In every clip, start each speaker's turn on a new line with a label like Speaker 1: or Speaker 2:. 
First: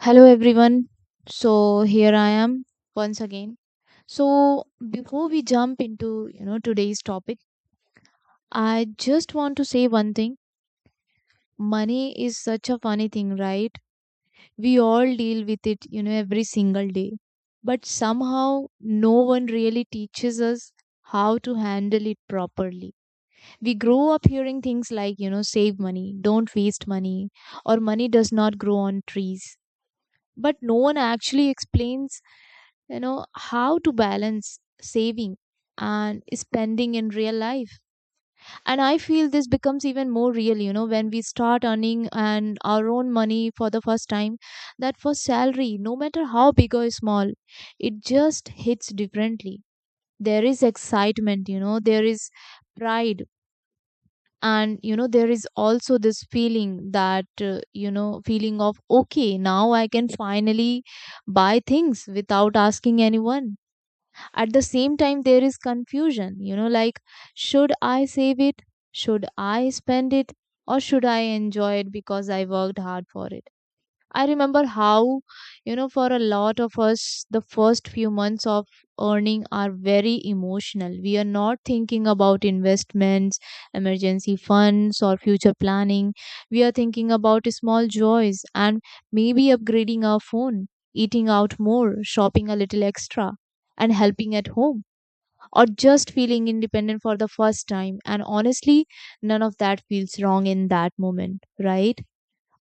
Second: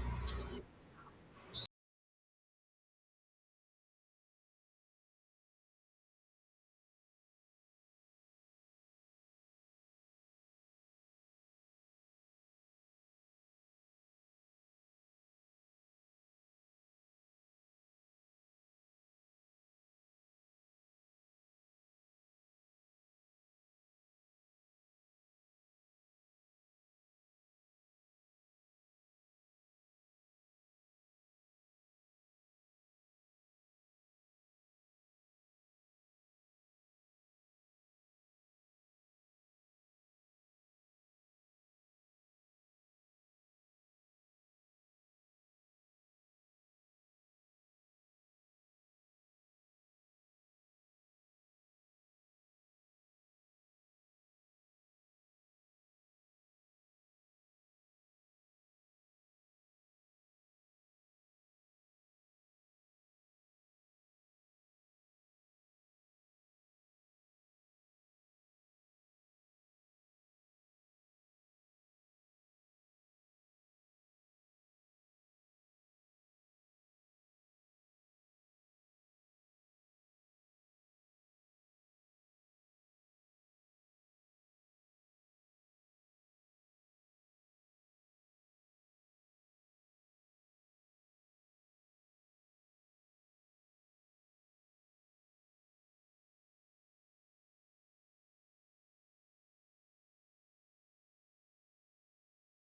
Speaker 1: Hello everyone. So here I am once again. So before we jump into, today's topic, I just want to say one thing. Money is such a funny thing, right? We all deal with it, every single day. But somehow no one really teaches us how to handle it properly. We grow up hearing things like, save money, don't waste money, or money does not grow on trees. But no one actually explains how to balance saving and spending in real life. And I feel this becomes even more real when we start earning and our own money for the first time. That first salary, no matter how big or small, it just hits differently. There is excitement, there is pride. And there is also this feeling that feeling of okay, now I can finally buy things without asking anyone. At the same time, there is confusion, like should I save it? Should I spend it? Or should I enjoy it because I worked hard for it? I remember how, for a lot of us, the first few months of earning are very emotional. We are not thinking about investments, emergency funds, or future planning. We are thinking about small joys and maybe upgrading our phone, eating out more, shopping a little extra, and helping at home, or just feeling independent for the first time. And honestly, none of that feels wrong in that moment, right?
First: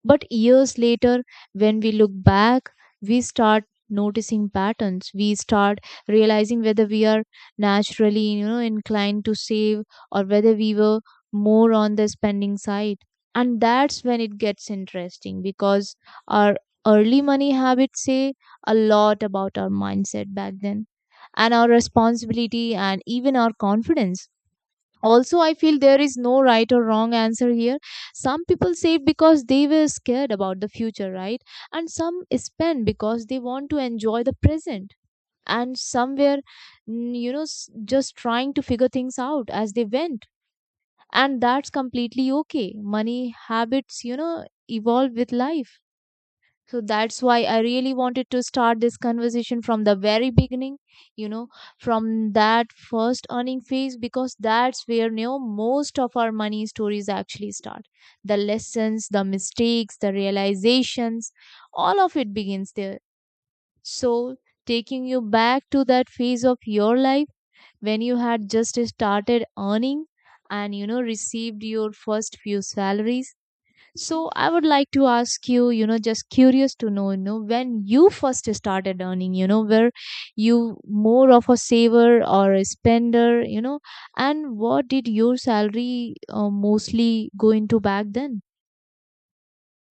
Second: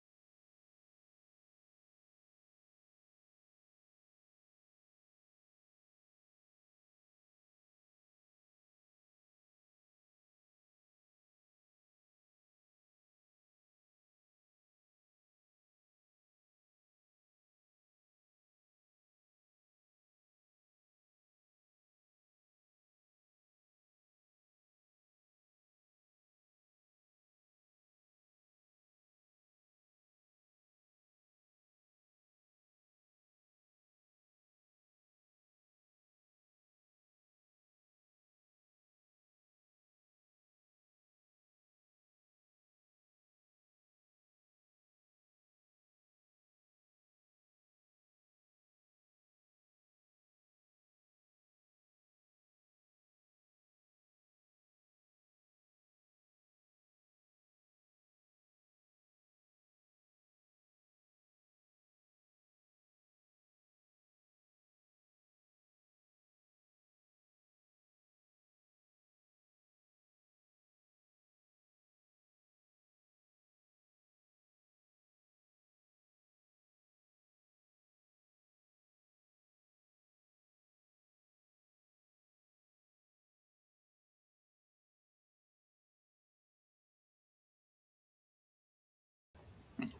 Speaker 1: But years later, when we look back, we start noticing patterns. We start realizing whether we are naturally, inclined to save or whether we were more on the spending side. And that's when it gets interesting because our early money habits say a lot about our mindset back then and our responsibility and even our confidence also. I feel there is no right or wrong answer here. Some people save because they were scared about the future, right? And some spend because they want to enjoy the present. And some were just trying to figure things out as they went. And that's completely okay. Money habits, evolve with life. So that's why I really wanted to start this conversation from the very beginning, you know, from that first earning phase, because that's where, most of our money stories actually start. The lessons, the mistakes, the realizations, all of it begins there. So taking you back to that phase of your life when you had just started earning and received your first few salaries, so I would like to ask you, just curious to know, when you first started earning, were you more of a saver or a spender, and what did your salary mostly go into back then?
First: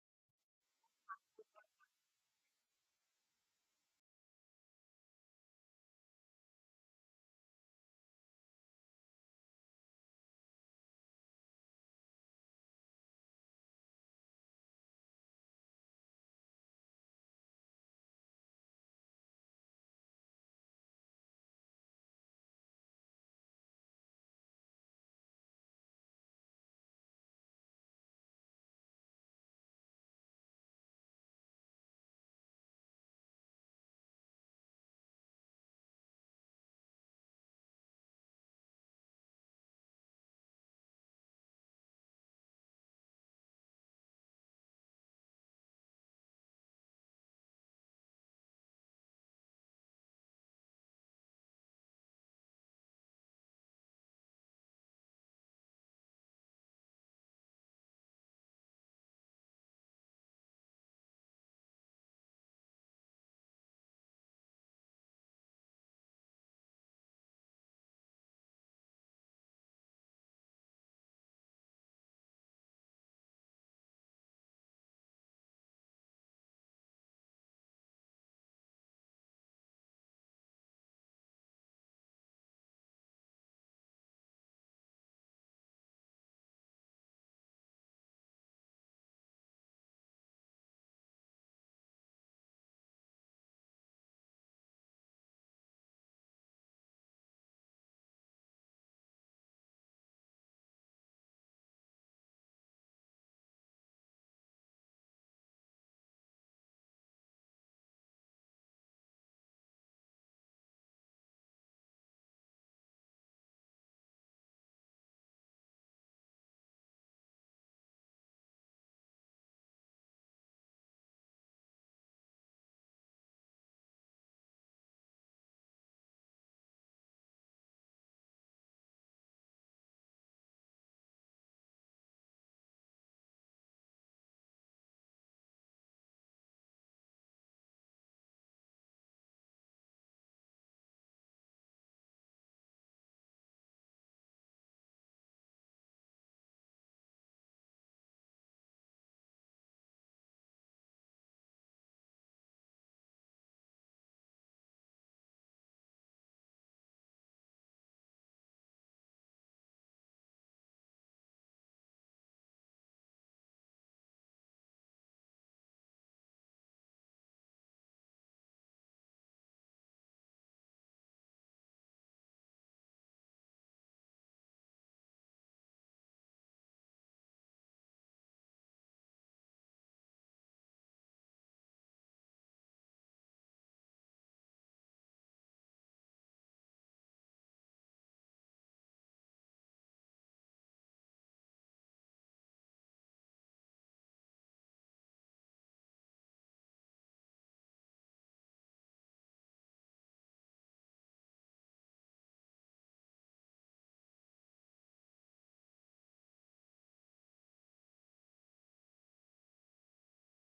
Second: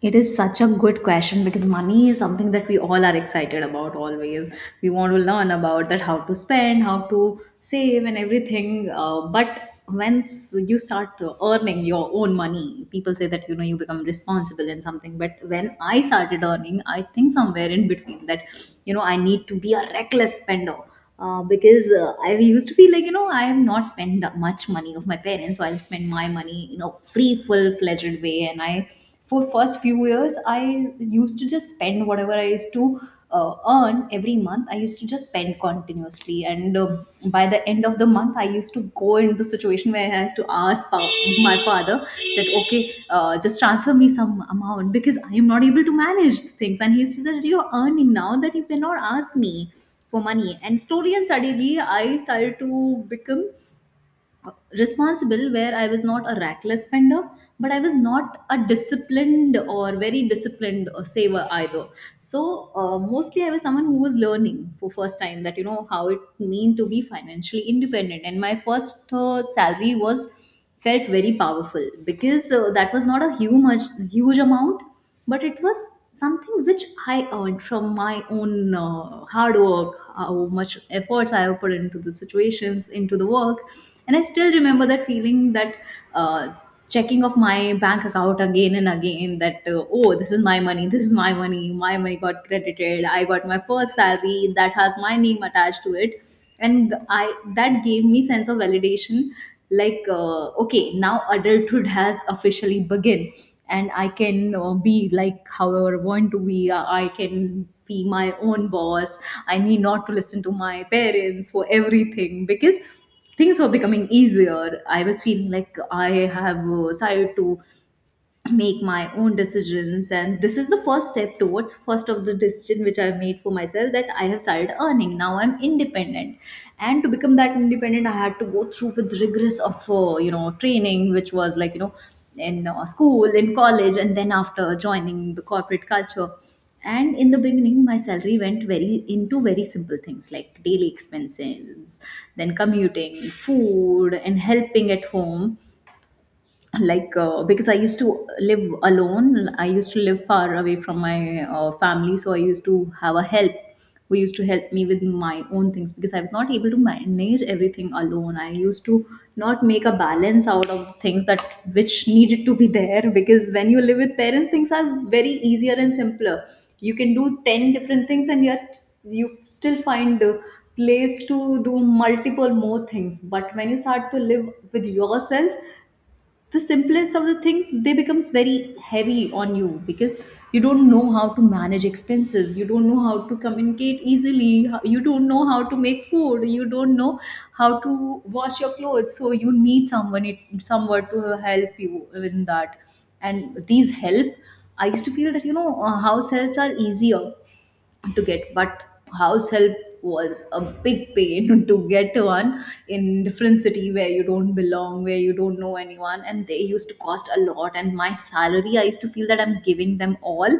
Speaker 2: It is such a good question because money is something that we all are excited about always. We want to learn about that how to spend, how to save, and everything. But once you start earning your own money, people say that you become responsible in something. But when I started earning, I think somewhere in between that I need to be a reckless spender because I used to feel like I have not spent that much money of my parents, so I'll spend my money in a free, full fledged way. For first few years, I used to just spend whatever I used to earn every month. I used to just spend continuously, and by the end of the month, I used to go into the situation where I had to ask my father that okay, just transfer me some amount because I am not able to manage things. And he used to say that you're earning now that you cannot ask me for money. And slowly and suddenly, I started to become responsible, where I was not a reckless spender but I was not a disciplined or very disciplined saver either. So mostly I was someone who was learning for first time that how it mean to be financially independent. And my first salary was felt very powerful, because that was not a huge huge amount, but it was something which I earned from my own hard work, how much efforts I have put into the situations, into the work. And I still remember that feeling that, uh, checking of my bank account again and again, that, oh, this is my money, this is my money got credited, I got my first salary that has my name attached to it. And I that gave me sense of validation. Like, okay, now adulthood has officially begun, and I can be like however I want to be. I can be my own boss. I need not to listen to my parents for everything, because things were becoming easier. I was feeling like I have decided to make my own decisions, and this is the first step towards first of the decision which I've made for myself, that I have started earning. Now I'm independent, and to become that independent I had to go through with rigorous of training, which was in school, in college, and then after joining the corporate culture. And in the beginning, my salary went very into very simple things like daily expenses, then commuting, food, and helping at home. Like, because I used to live alone, I used to live far away from my family, so I used to have a help who used to help me with my own things, because I was not able to manage everything alone. I used to not make a balance out of things that which needed to be there, because when you live with parents, things are very easier and simpler. You can do 10 different things and yet you still find a place to do multiple more things. But when you start to live with yourself, the simplest of the things they becomes very heavy on you, because you don't know how to manage expenses, you don't know how to communicate easily, you don't know how to make food, you don't know how to wash your clothes, so you need someone, it somewhere, to help you in that. And these help, I used to feel that house helps are easier to get, but house help was a big pain to get one in different city where you don't belong, where you don't know anyone, and they used to cost a lot, and my salary, I used to feel that I'm giving them all,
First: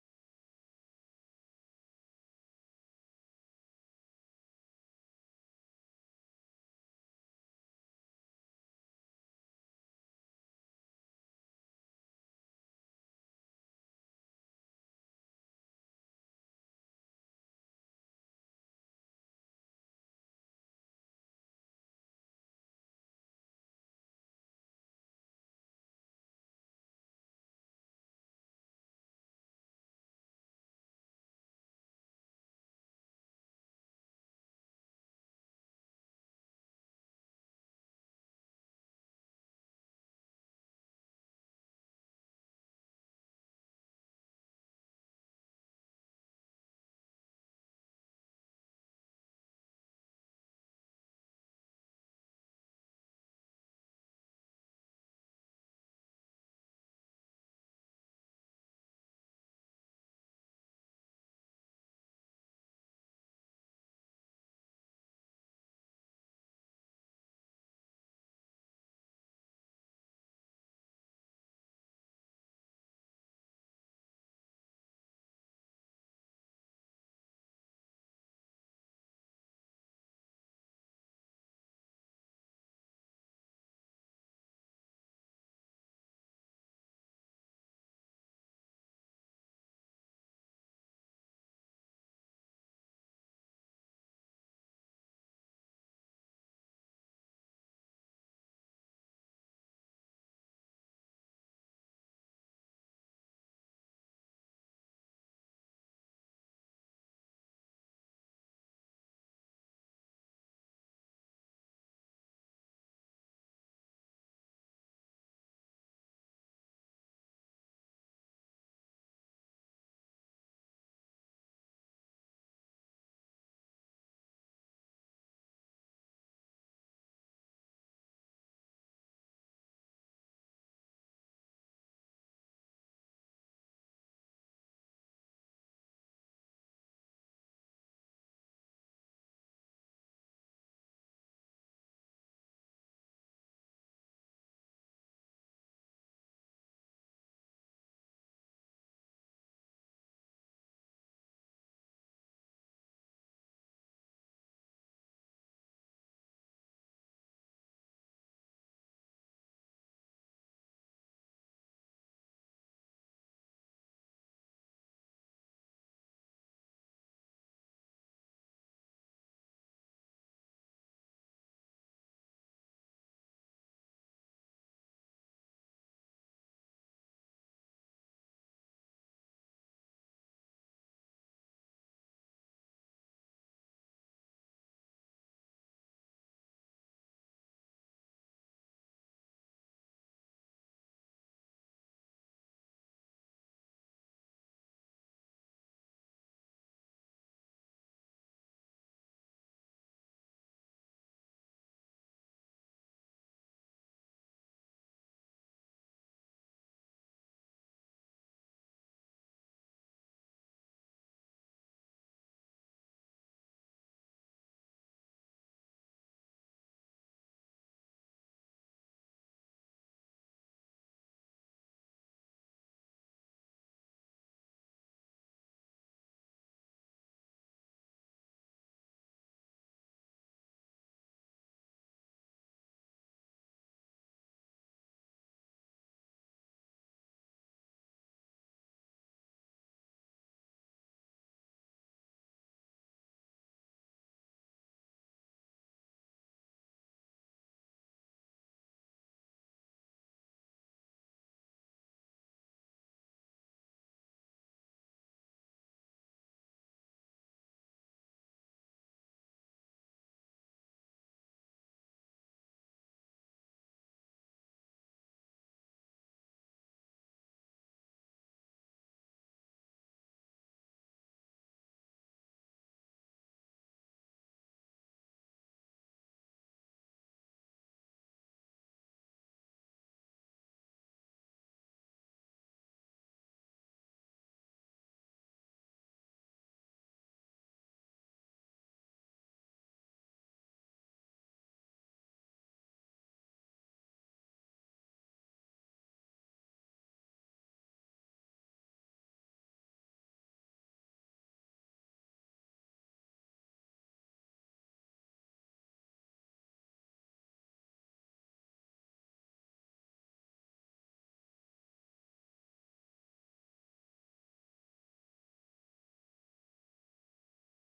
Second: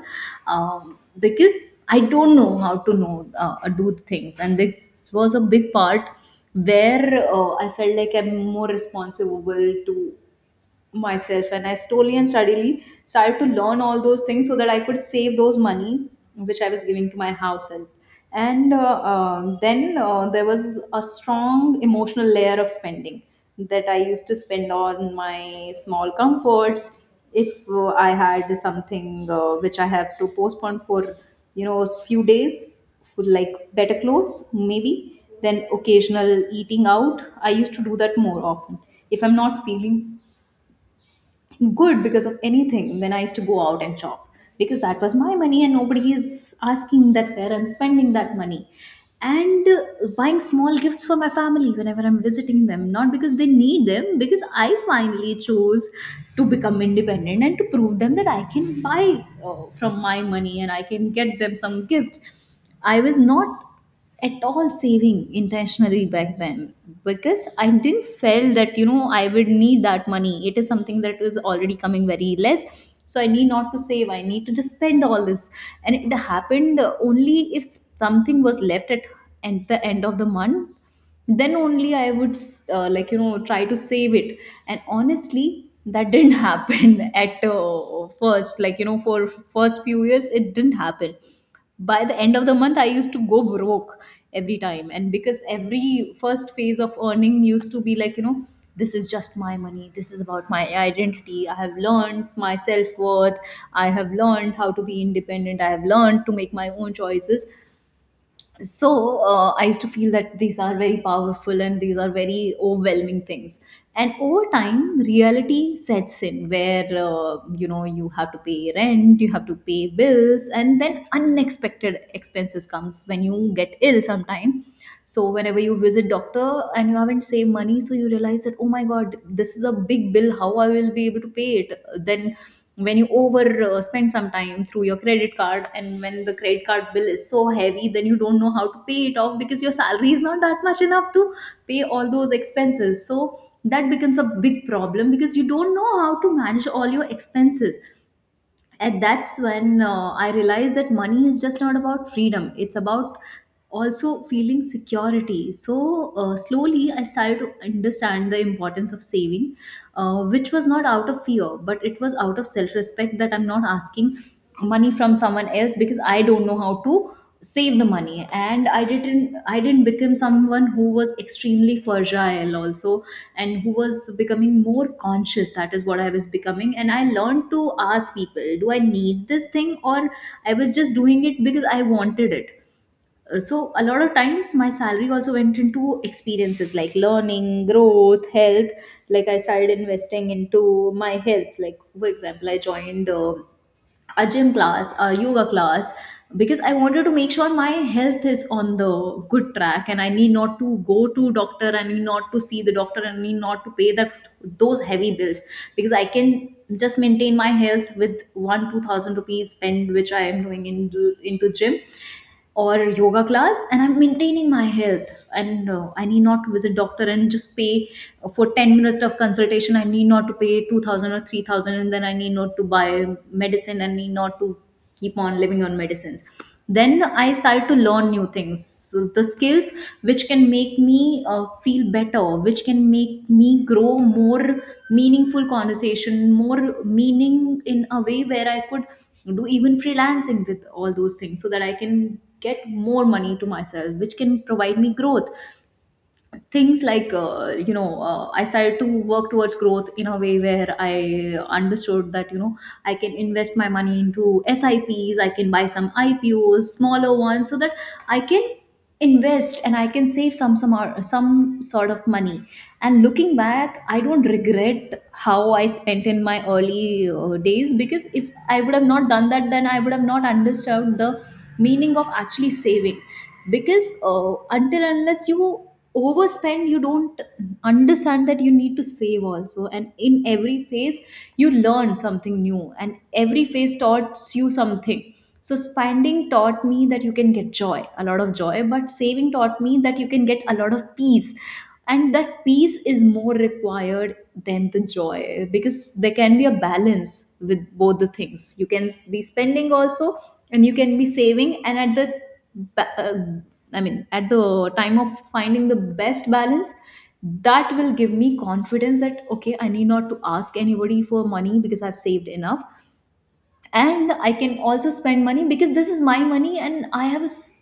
Speaker 2: because I don't know how to know do things. And this was a big part where I felt like I'm more responsible to myself, and I slowly and steadily started to learn all those things so that I could save those money which I was giving to my house help. And then there was a strong emotional layer of spending, that I used to spend on my small comforts. If I had something which I have to postpone for, a few days, for like better clothes, maybe, then occasional eating out, I used to do that more often if I'm not feeling good because of anything, when I used to go out and shop, because that was my money and nobody is asking that where I'm spending that money. And buying small gifts for my family whenever I'm visiting them, not because they need them, because I finally chose to become independent and to prove them that I can buy from my money and I can get them some gifts. I was not at all saving intentionally back then, because I didn't feel that I would need that money. It is something that is already coming very less, so I need not to save. I need to just spend all this, and it happened only if something was left at the end of the month. Then only I would like try to save it. And honestly, that didn't happen at first. Like, for first few years, it didn't happen. By the end of the month, I used to go broke every time. And because every first phase of earning used to be this is just my money, this is about my identity. I have learned my self-worth, I have learned how to be independent, I have learned to make my own choices. So I used to feel that these are very powerful and these are very overwhelming things. And over time reality sets in where you have to pay rent, you have to pay bills, and then unexpected expenses comes when you get ill sometime. So whenever you visit doctor and you haven't saved money, so you realize that, oh my god, this is a big bill, how I will be able to pay it. Then when you over spend some time through your credit card, and when the credit card bill is so heavy, then you don't know how to pay it off, because your salary is not that much enough to pay all those expenses. So that becomes a big problem, because you don't know how to manage all your expenses. And that's when I realized that money is just not about freedom, it's about also feeling security. So slowly I started to understand the importance of saving, which was not out of fear but it was out of self respect, that I'm not asking money from someone else because I don't know how to save the money. And I didn't become someone who was extremely fragile also, and who was becoming more conscious. That is what I was becoming, and I learned to ask people, do I need this thing or I was just doing it because I wanted it. So a lot of times my salary also went into experiences like learning, growth, health. Like, I started investing into my health. Like, for example, I joined a gym class, a yoga class, because I wanted to make sure my health is on the good track and I need not to go to doctor, I need not to see the doctor, and need not to pay that those heavy bills, because I can just maintain my health with one two thousand rupees spend which I am doing in into gym or yoga class, and I'm maintaining my health, and I need not to visit doctor and just pay for 10 minutes of consultation. I need not to pay 2000 or 3000, and then I need not to buy medicine and need not to keep on living on medicines. Then I started to learn new things, so the skills which can make me feel better, which can make me grow more, meaningful conversation more, meaning in a way where I could do even freelancing with all those things so that I can get more money to myself which can provide me growth. Things like I started to work towards growth in a way where I understood that I can invest my money into sips, I can buy some ipos, smaller ones, so that I can invest and I can save some sort of money. And looking back, I don't regret how I spent in my early days, because if I would have not done that, then I would have not understood the meaning of actually saving. Because until unless you overspend, you don't understand that you need to save also. And in every phase you learn something new, and every phase taught you something. So spending taught me that you can get joy, a lot of joy, but saving taught me that you can get a lot of peace. And that peace is more required than the joy, because there can be a balance with both the things. You can be spending also, and you can be saving, and at the ba- uh, at the time of finding the best balance, that will give me confidence that okay, I need not to ask anybody for money because I've saved enough, and I can also spend money because this is my money and I have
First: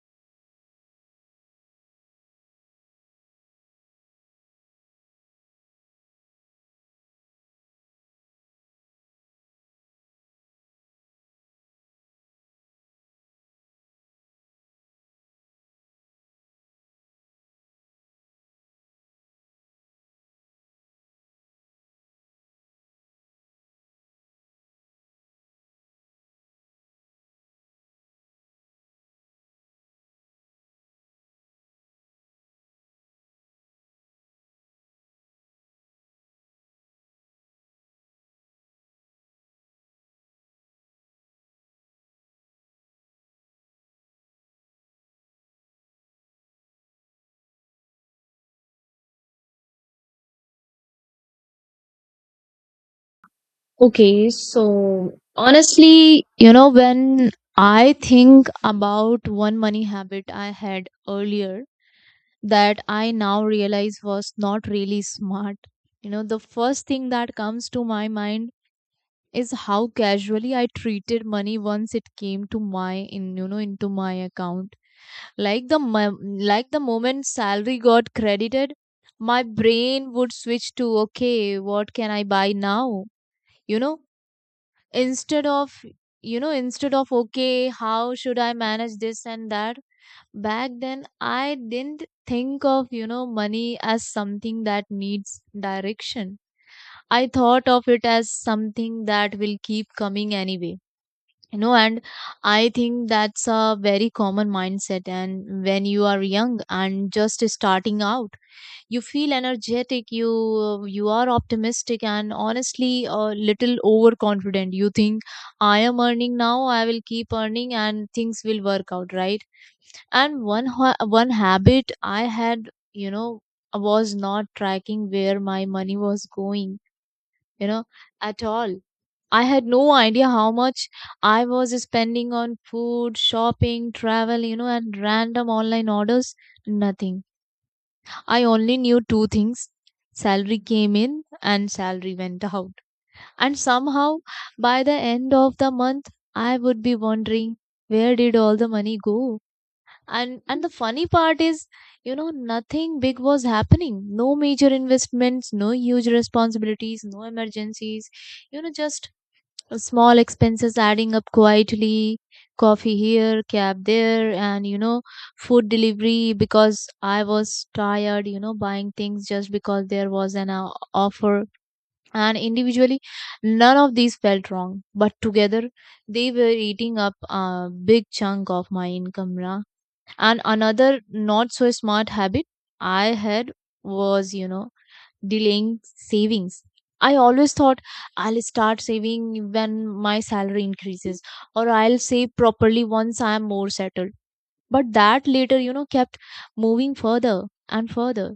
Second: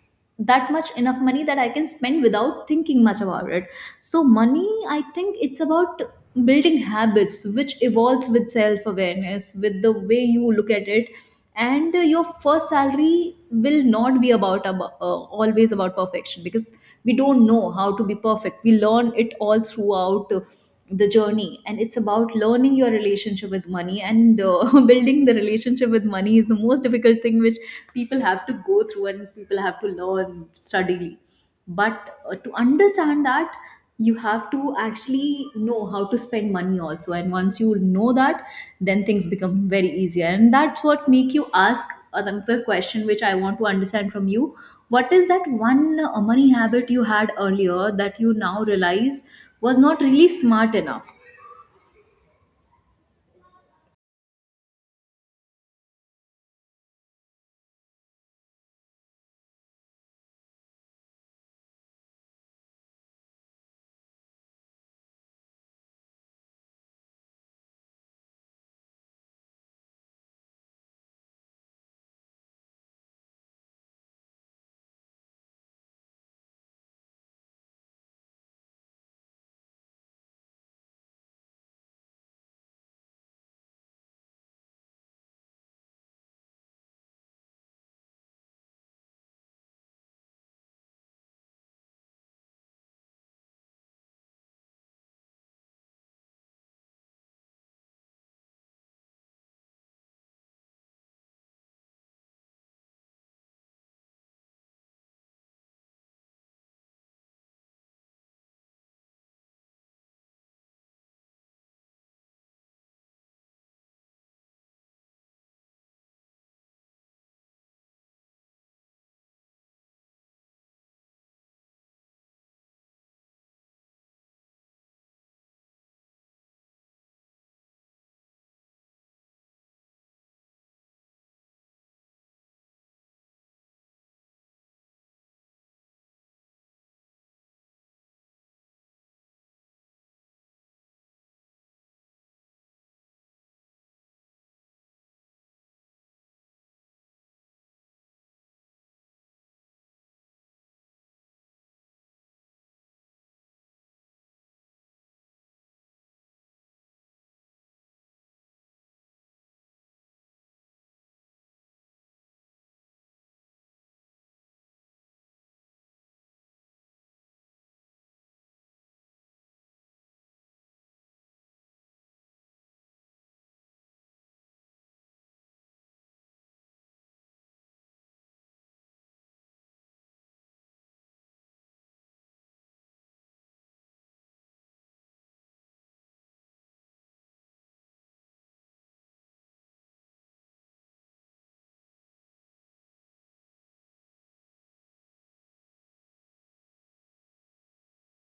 Speaker 2: that much enough money that I can spend without thinking much about it. So money, I think it's about building habits which evolves with self awareness, with the way you look at it. And your first salary will not be always about perfection, because we don't know how to be perfect. We learn it all throughout the journey, and it's about learning your relationship with money. And building the relationship with money is the most difficult thing which people have to go through, and people have to learn steadily. But to understand that, you have to actually know how to spend money also. And once you know that, then things become very easier. And that's what make you ask another question which I want to understand from you. What is that one money habit you had earlier that you now realize was not really smart enough?
Speaker 1: Okay, so honestly, when I think about one money habit I had earlier that I now realize was not really smart, the first thing that comes to my mind is how casually I treated money once it came to my in you know into my account. Like the mo- like the moment salary got credited, my brain would switch to okay, what can I buy now? You know, instead of instead of okay, how should I manage this and that? Back then, I didn't think of money as something that needs direction. I thought of it as something that will keep coming anyway, and I think that's a very common mindset. And when you are young and just starting out, you feel energetic, you are optimistic and honestly a little overconfident. You think I am earning now, I will keep earning and things will work out, right? And one habit I had, you know was not tracking where my money was going, you know at all. I had no idea how much I was spending on food, shopping, travel, and random online orders. Nothing. I only knew two things. Salary came in and salary went out. And somehow, by the end of the month, I would be wondering, where did all the money go? And the funny part is, nothing big was happening. No major investments, no huge responsibilities, no emergencies. Just small expenses adding up quietly, coffee here, cab there, and food delivery because I was tired, buying things just because there was an offer. And individually, none of these felt wrong, but together they were eating up a big chunk of my income. And another not so smart habit I had was, delaying savings. I always thought I'll start saving when my salary increases, or I'll save properly once I am more settled. But that later, kept moving further and further.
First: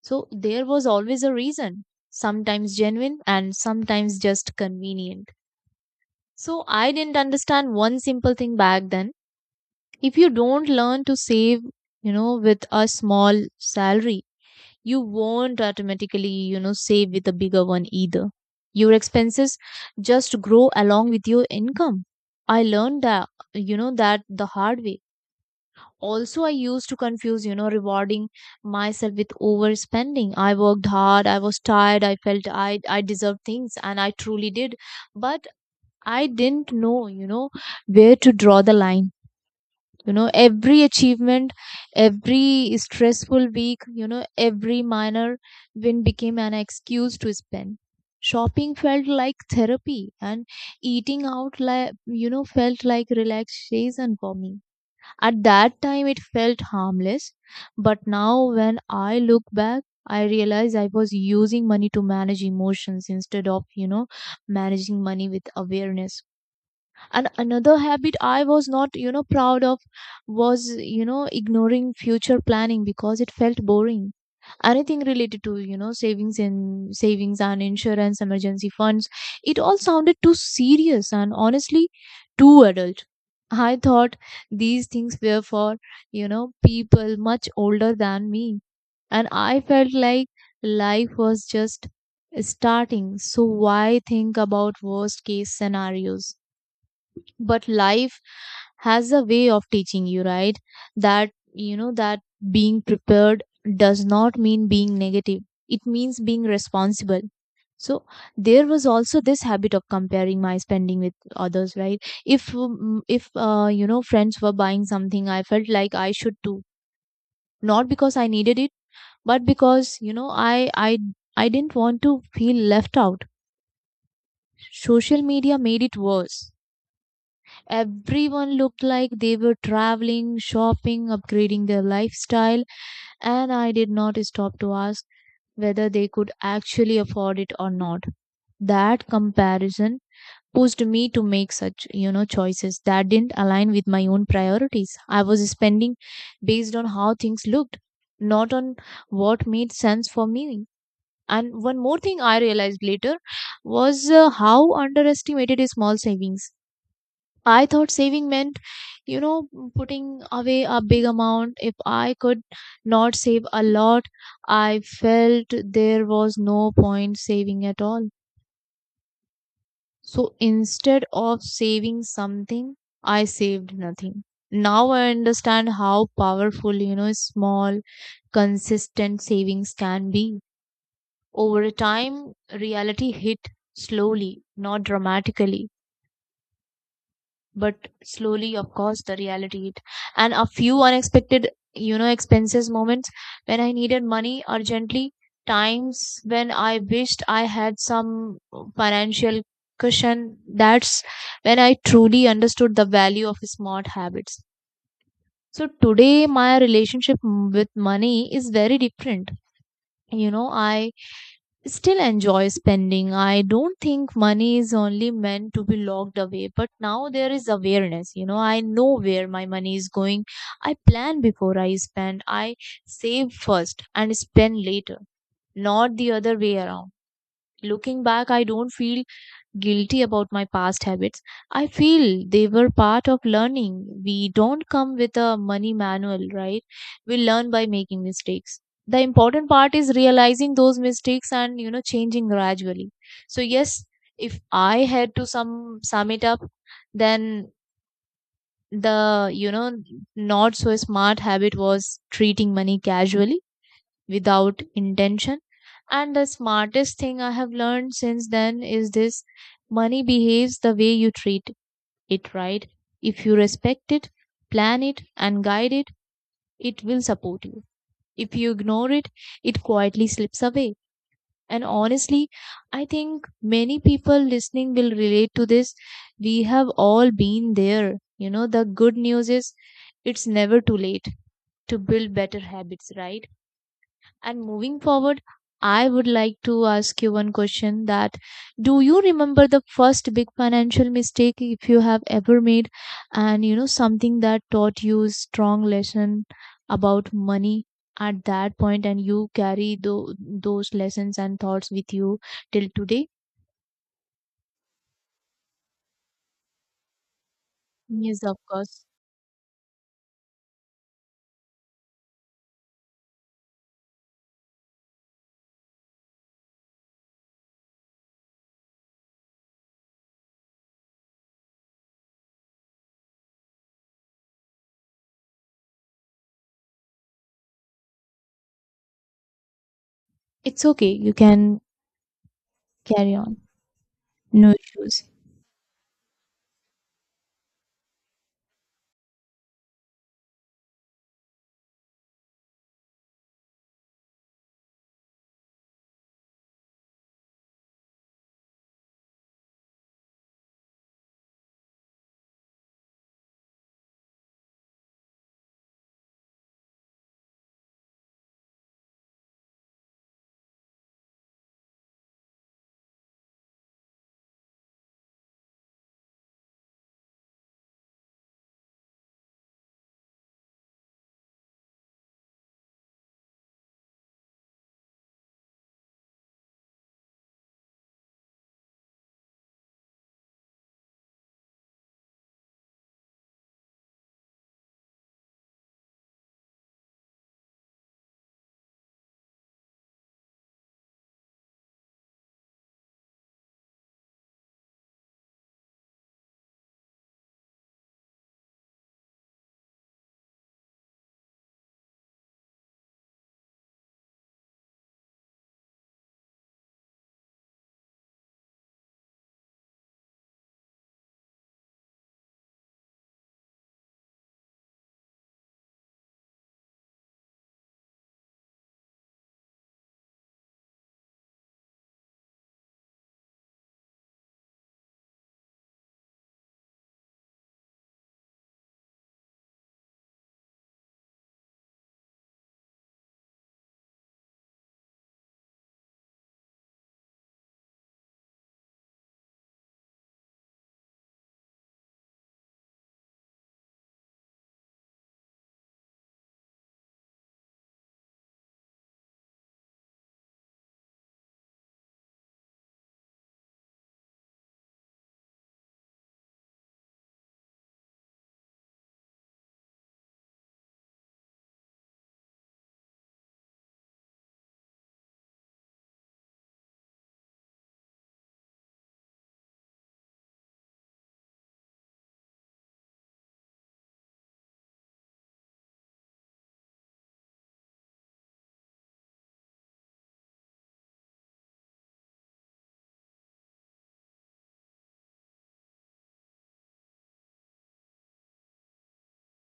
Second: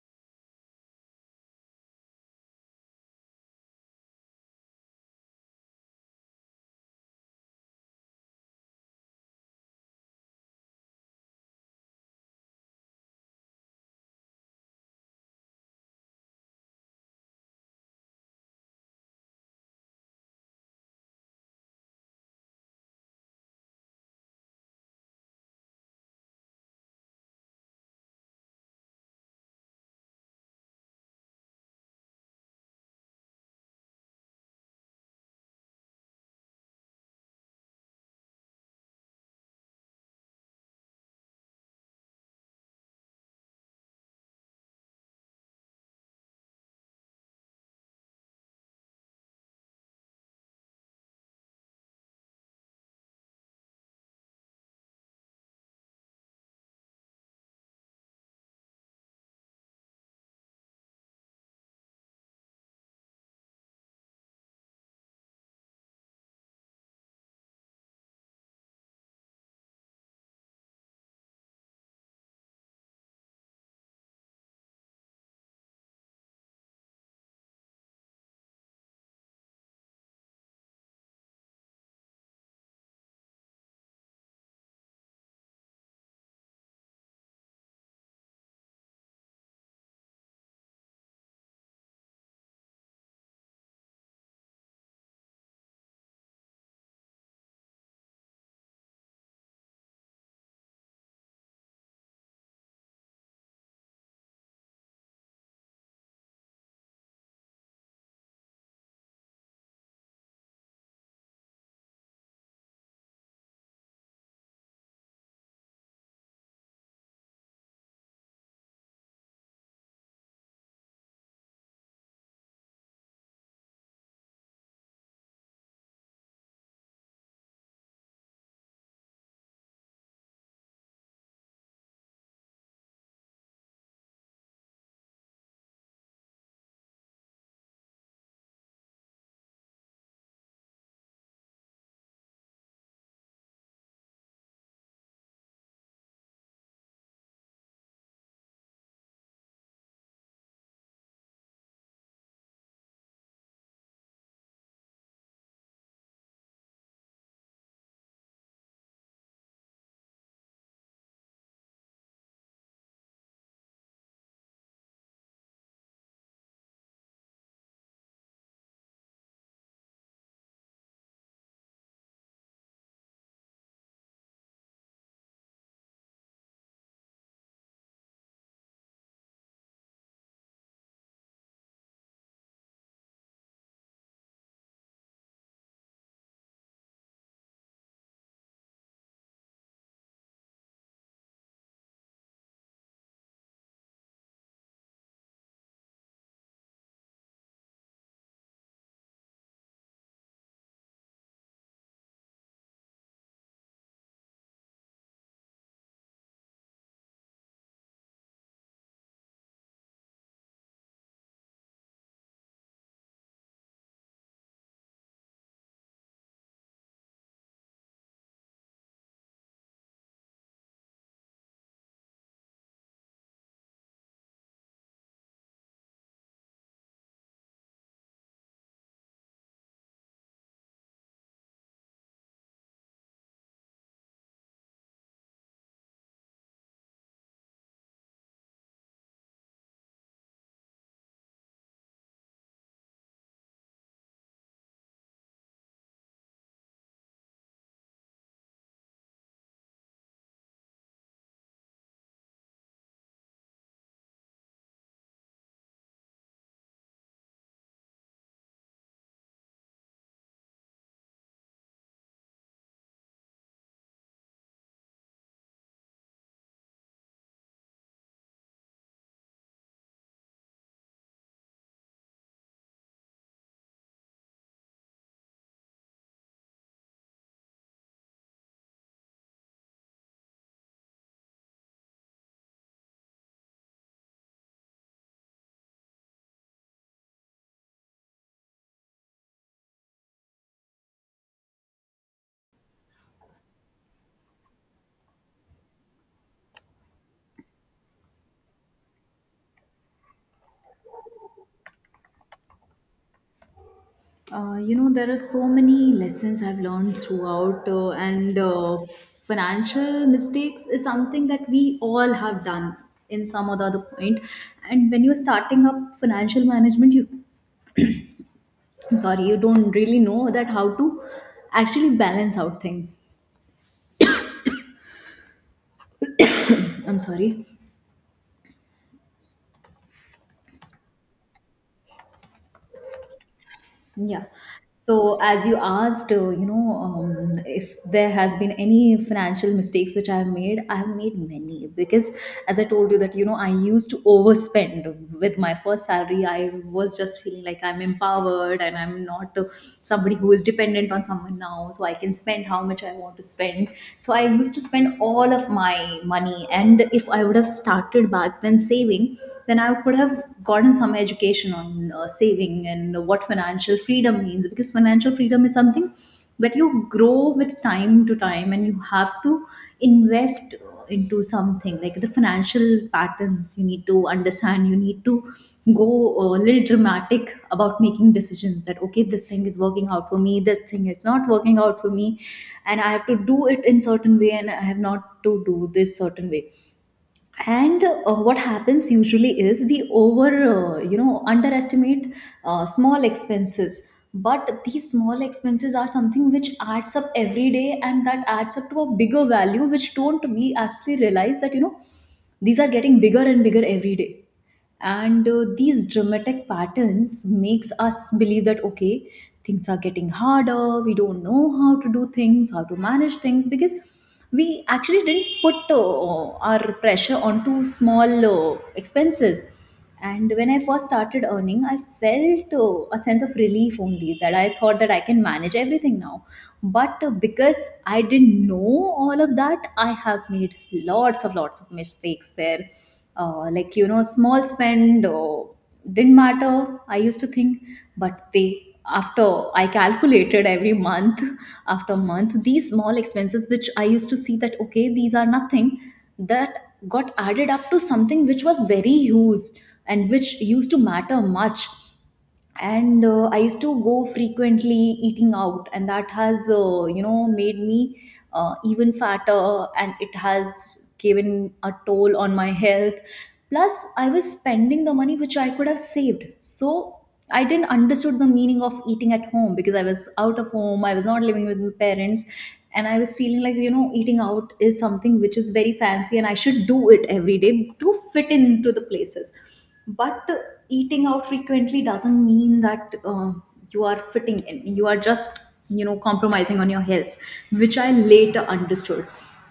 Speaker 1: So there was always a reason, sometimes genuine and sometimes just convenient. So I didn't understand one simple thing back then. If you don't learn to save, with a small salary, you won't automatically, save with a bigger one either. Your expenses just grow along with your income. I learned that the hard way. Also, I used to confuse, rewarding myself with overspending. I worked hard, I was tired, I felt I deserved things, and I truly did. But I didn't know, where to draw the line. You know every achievement, every stressful week, every minor win became an excuse to spend. Shopping felt like therapy, and eating out, like, felt like relaxation for me at that time. It felt harmless, but now when I look back, I realize I was using money to manage emotions instead of, managing money with awareness. And another habit I was not, proud of was, ignoring future planning because it felt boring. Anything related to, savings and insurance, emergency funds, it all sounded too serious and honestly too adult. I thought these things were for, people much older than me. And I felt like life was just starting, so why think about worst case scenarios? But life has a way of teaching you, right, that you know that being prepared does not mean being negative, it means being responsible. So there was also this habit of comparing my spending with others, right? If friends were buying something, I felt like I should too, not because I needed it, but because, I didn't want to feel left out. Social media made it worse. Everyone looked like they were traveling, shopping, upgrading their lifestyle, and I did not stop to ask whether they could actually afford it or not. That comparison pushed me to make such, choices that didn't align with my own priorities. I was spending based on how things looked, not on what made sense for me. And one more thing I realized later was, how underestimated is small savings. I thought saving meant, you know, putting away a big amount. If I could not save a lot, I felt there was no point saving at all. So instead of saving something, I saved nothing. Now I understand how powerful, small, consistent savings can be. Over time, reality hit slowly, not dramatically, but slowly, of course, the reality hit. And a few unexpected, expenses, moments when I needed money urgently, times when I wished I had some financial cushion. That's when I truly understood the value of smart habits. So today my relationship with money is very different. You know I still enjoy spending. I don't think money is only meant to be locked away, but now there is awareness. I know where my money is going. I plan before I spend. I save first and spend later, not the other way around. Looking back, I don't feel guilty about my past habits. I feel they were part of learning. We don't come with a money manual, right? We learn by making mistakes. The important part is realizing those mistakes and, changing gradually. So yes, if I had to sum it up, then the not so smart habit was treating money casually without intention. And the smartest thing I have learned since then is this: money behaves the way you treat it, right? If you respect it, plan it, and guide it, it will support you. If you ignore it, it quietly slips away. And honestly, I think many people listening will relate to this. We have all been there. The good news is it's never too late to build better habits, right? And moving forward, I would like to ask you one question: that do you remember the first big financial mistake, if you have ever made, and, something that taught you a strong lesson about money at that point, and you carry those lessons and thoughts with you till today?
Speaker 2: There are so many lessons I've learned throughout,
Speaker 1: Yes,
Speaker 2: and
Speaker 1: of course.
Speaker 2: financial mistakes is something that we all have done in some or the other point. And when you're starting up financial management, I'm sorry, you don't really know that how to actually balance out thing. I'm sorry.
Speaker 1: It's okay. You can carry on.
Speaker 2: Yeah.
Speaker 1: No issues.
Speaker 2: So as you asked, if there has been any financial mistakes which I have made many because, as I told you that you know, I used to overspend with my first salary. I was just feeling like I'm empowered and I'm not somebody who is dependent on someone now, so I can spend how much I want to spend. So I used to spend all of my money, and if I would have started back then saving, then I could have gotten some education on saving and what financial freedom means. Because financial freedom is something that you grow with time to time, and you have to invest into something like the financial patterns. You need to understand, you need to go a little dramatic about making decisions that okay, this thing is working out for me, this thing is not working out for me, and I have to do it in certain way and I have not to do this certain way. And what happens usually is we over you know underestimate small expenses, but these small expenses are something which adds up every day, and that adds up to a bigger value which don't we actually realize that you know these are getting bigger and bigger every day. And these dramatic patterns makes us believe that okay, things are getting harder, we don't know how to do things, how to manage things, because we actually didn't put our pressure onto small expenses. And when I first started earning, I felt a sense of relief only, that I thought that I can manage everything now. But because I didn't know all of that, I have made lots of mistakes there. Like, you know, small spend didn't matter, I used to think. But they, after I calculated every month, after month, these small expenses, which I used to see that, okay, these are nothing, that got added up to something which was very huge and which used to matter much. And I used to go frequently eating out, and that has made me even fatter, and it has given a toll on my health, plus I was spending the money which I could have saved. So I didn't understood the meaning of eating at home, because I was out of home. I was not living with my parents, and I was feeling like you know eating out is something which is very fancy, and I should do it every day to fit into the places. But eating out frequently doesn't mean that you are fitting in. You are just, you know, compromising on your health, which I later understood.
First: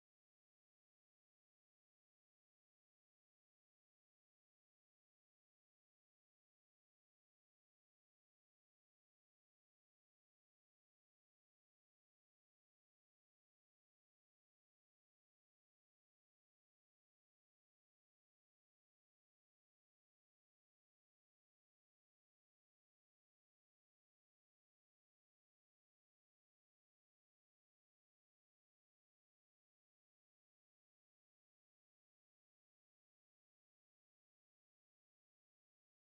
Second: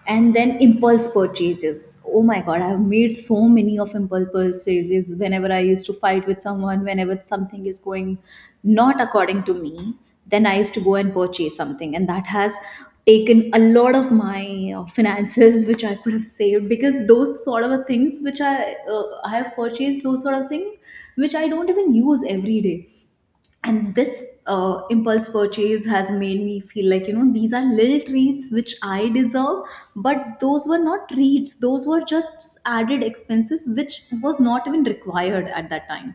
Speaker 2: And then impulse purchases, oh my god, I've made so many of impulse purchases. Whenever I used to fight with someone, whenever something is going not according to me, then I used to go and purchase something, and that has taken a lot of my finances which I could have saved, because those sort of things which uh, I have purchased, those sort of things which I don't even use every day. And this impulse purchase has made me feel like you know these are little treats which I deserve. But those were not treats, those were just added expenses which was not even required at that time.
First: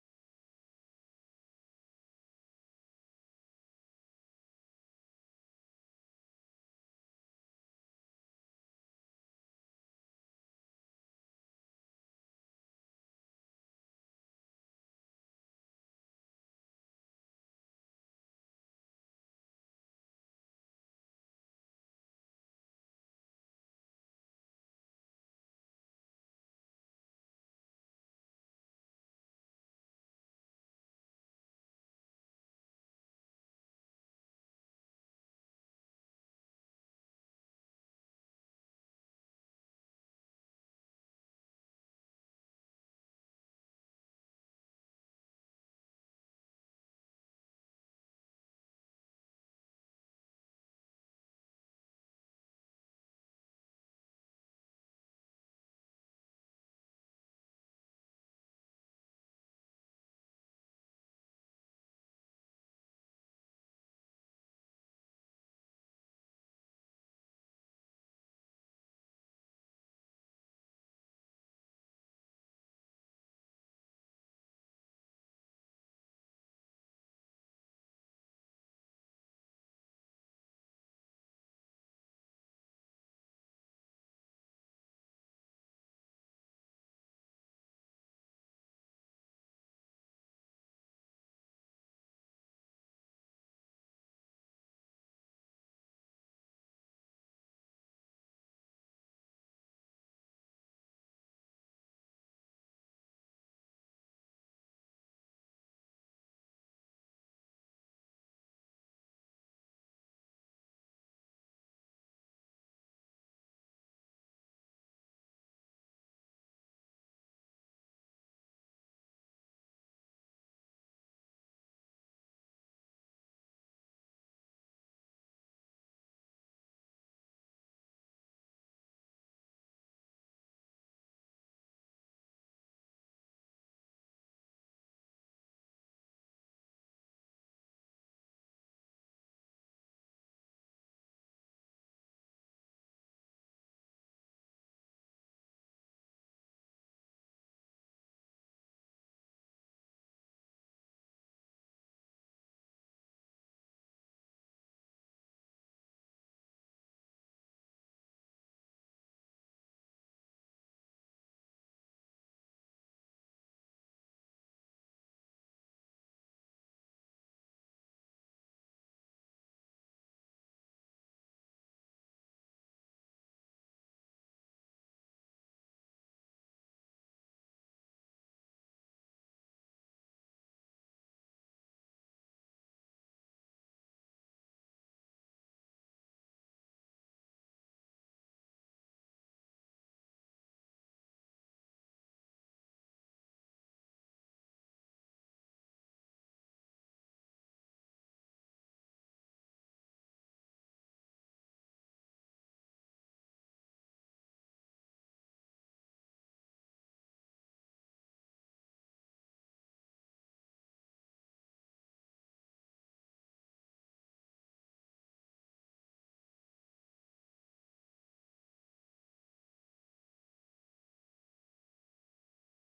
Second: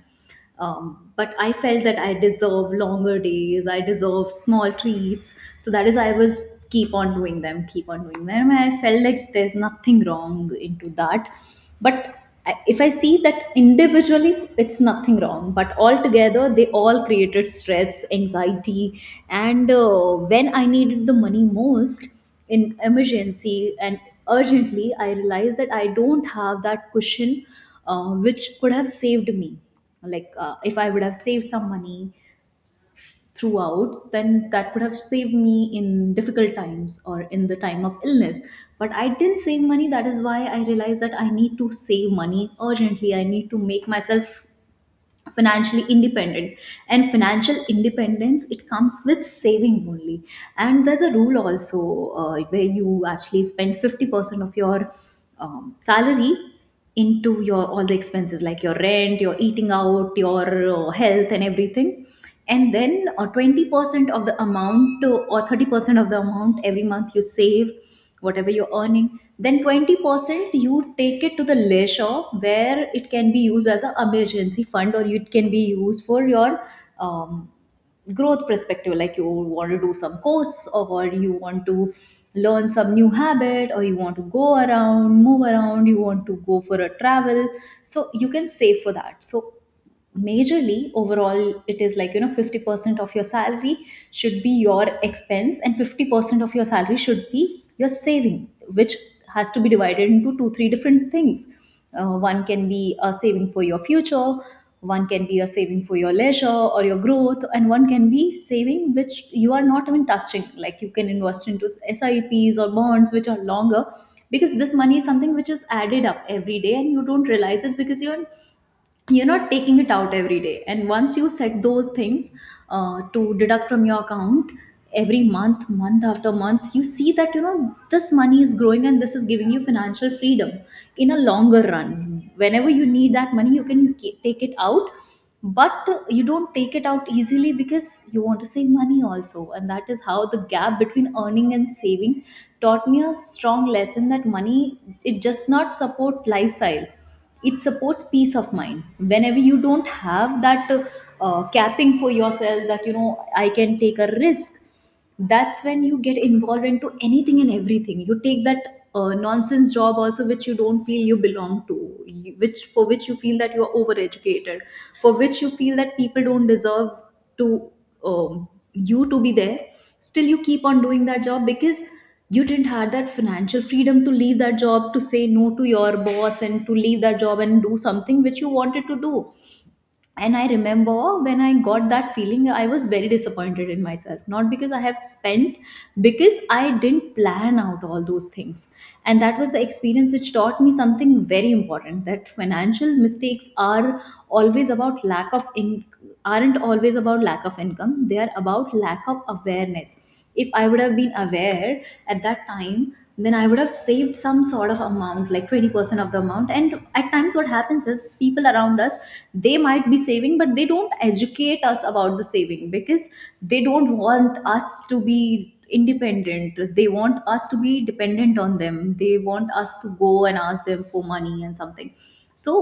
Speaker 2: But I felt that I deserve longer days, I deserve small treats, so that is I was keep on doing them, keep on doing them. I felt like there's nothing wrong into that. But if I see that individually, it's nothing wrong, but altogether, they all created stress, anxiety, and when I needed the money most, in emergency and urgently, I realized that I don't have that cushion which could have saved me. Like, if I would have saved some money throughout, then that could have saved me in difficult times or in the time of illness. But I didn't save money. That is why I realized that I need to save money urgently. I need to make myself financially independent. And financial independence, it comes with saving only. And there's a rule also, where you actually spend 50% of your salary into your all the expenses, like your rent, your eating out, your health and everything. And then 20% of the amount, or 30% of the amount every month you save, whatever you're earning. Then 20% you take it to the leisure, where it can be used as an emergency fund, or it can be used for your um, growth perspective, like you want to do some course, or you want to learn some new habit, or you want to go around, move around, you want to go for a travel, so you can save for that. So majorly overall, it is like you know 50% of your salary should be your expense, and 50% of your salary should be your saving, which has to be divided into two three different things. One can be a saving for your future, one can be a saving for your leisure or your growth, and one can be saving which you are not even touching, like you can invest into sips or bonds which are longer. Because this money is something which is added up every day, and you don't realize it because you're not taking it out every day. And once you set those things to deduct from your account every month, month after month, you see that you know this money is growing, and this is giving you financial freedom in a longer run. Whenever you need that money, you can take it out. But you don't take it out easily, because you want to save money also. And that is how the gap between earning and saving taught me a strong lesson that money, it does not support lifestyle, it supports peace of mind. Whenever you don't have that capping for yourself, that you know I can take a risk, that's when you get involved into anything and everything. You take that nonsense job also which you don't feel you belong to, which for which you feel that you are overeducated, for which you feel that people don't deserve to um, you to be there, still you keep on doing that job, because you didn't have that financial freedom to leave that job, to say no to your boss and to leave that job and do something which you wanted to do. And I remember when I got that feeling, I was very disappointed in myself, not because I have spent, because I didn't plan Out all those things. And that was the experience which taught me something very important, that financial mistakes are always about lack of in aren't always about lack of income, they are about lack of awareness. If I would have been aware at that time, then I would have saved some sort of amount, like 20% of the amount. And at times what happens is people around us, they might be saving, but they don't educate us about the saving, because they don't want us to be independent. They want us to be dependent on them, they want us to go and ask them for money and something. So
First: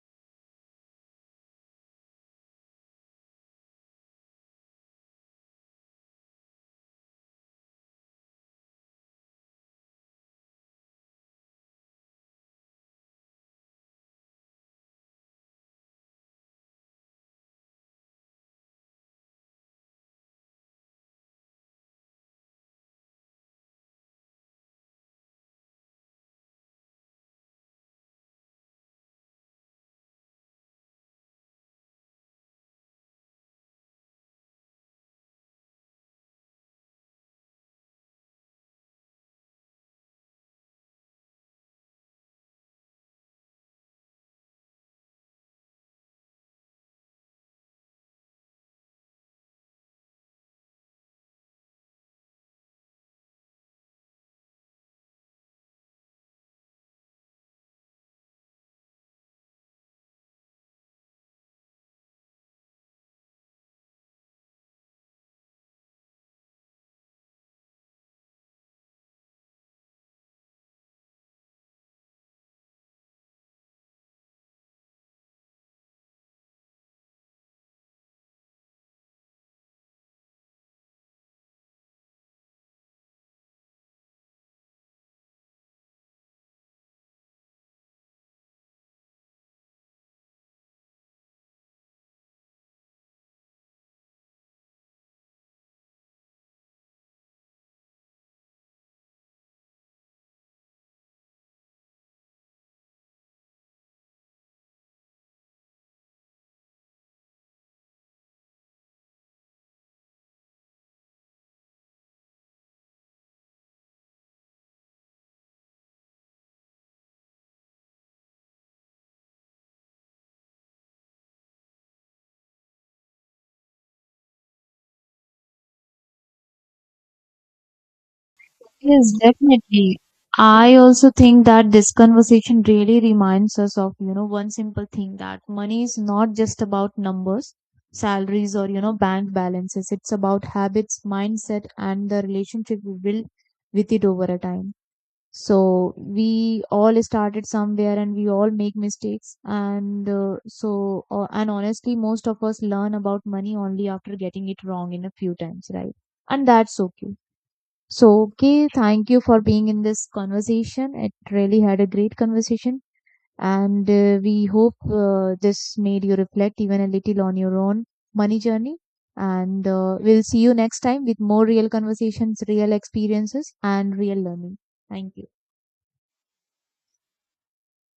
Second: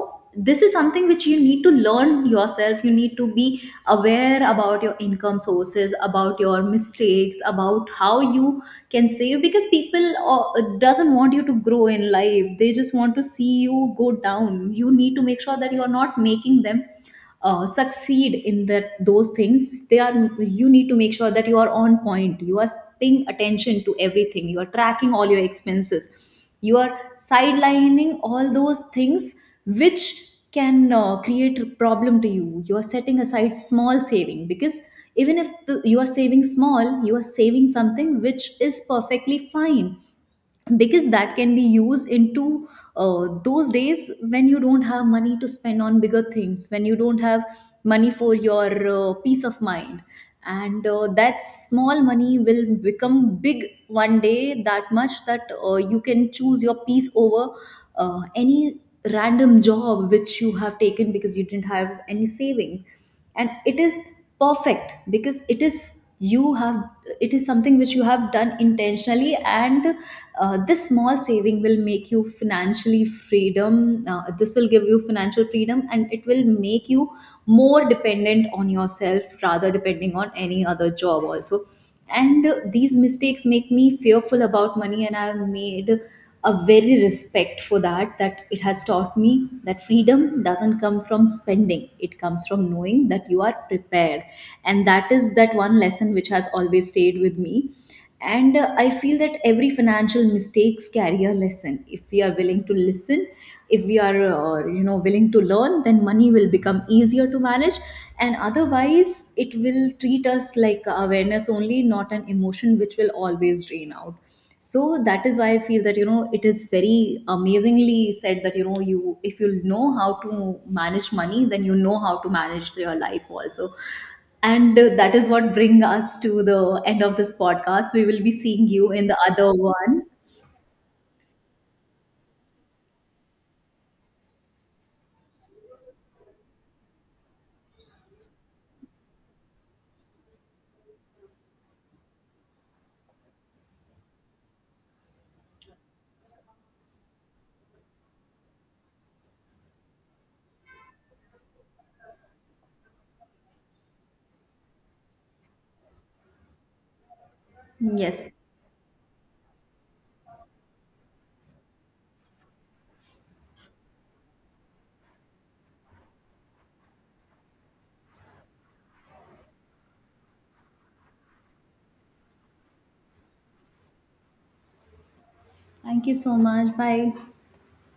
Speaker 2: this is something which you need to learn yourself. You need to be aware about your income sources, about your mistakes, about how you can save, because people doesn't want you to grow in life, they just want to see you go down. You need to make sure that you are not making them succeed in that, those things they are. You need to make sure that you are on point, you are paying attention to everything, you are tracking all your expenses, you are sidelining all those things which can create a problem to you. You are setting aside small saving, because even if you are saving small, you are saving something, which is perfectly fine. Because that can be used into those days when you don't have money to spend on bigger things, when you don't have money for your peace of mind. And that small money will become big one day, that much that you can choose your peace over any random job which you have taken because you didn't have any saving. And it is perfect, because it is you have, it is something which you have done intentionally. And this small saving will make you financially freedom, this will give you financial freedom, and it will make you more dependent on yourself rather depending on any other job also. And these mistakes make me fearful about money, and I've made a very respect for that, that it has taught me that freedom doesn't come from spending, it comes from knowing that you are prepared. And that is that one lesson which has always stayed with me. And I feel that every financial mistakes carry a lesson, if we are willing to listen. If we are willing to learn, then money will become easier to manage. And otherwise it will treat us like awareness only, not an emotion which will always drain out. So that is why I feel that, you know, it is very amazingly said that, you know, you, if you know how to manage money, then you know how to manage your life also. And that is what bring us to the end of this podcast. We will be seeing you in
Speaker 1: Yes,
Speaker 2: the other
Speaker 1: definitely.
Speaker 2: one.
Speaker 1: I also think that this conversation really reminds us of, one simple thing, that money is not just about numbers, salaries, or, bank balances. It's about habits, mindset, and the relationship we build with it over a time. So we all started somewhere and we all make mistakes. And so, and honestly, most of us learn about money only after getting it wrong in a few times, right? And that's okay. So,
Speaker 2: Yes,
Speaker 1: okay, thank you for being in this conversation. It really had a great conversation, and we hope this made you reflect even a little on your own money journey. And we'll see you next time with more real conversations, real experiences, and real learning. Thank you.
Speaker 2: thank you so much, bye.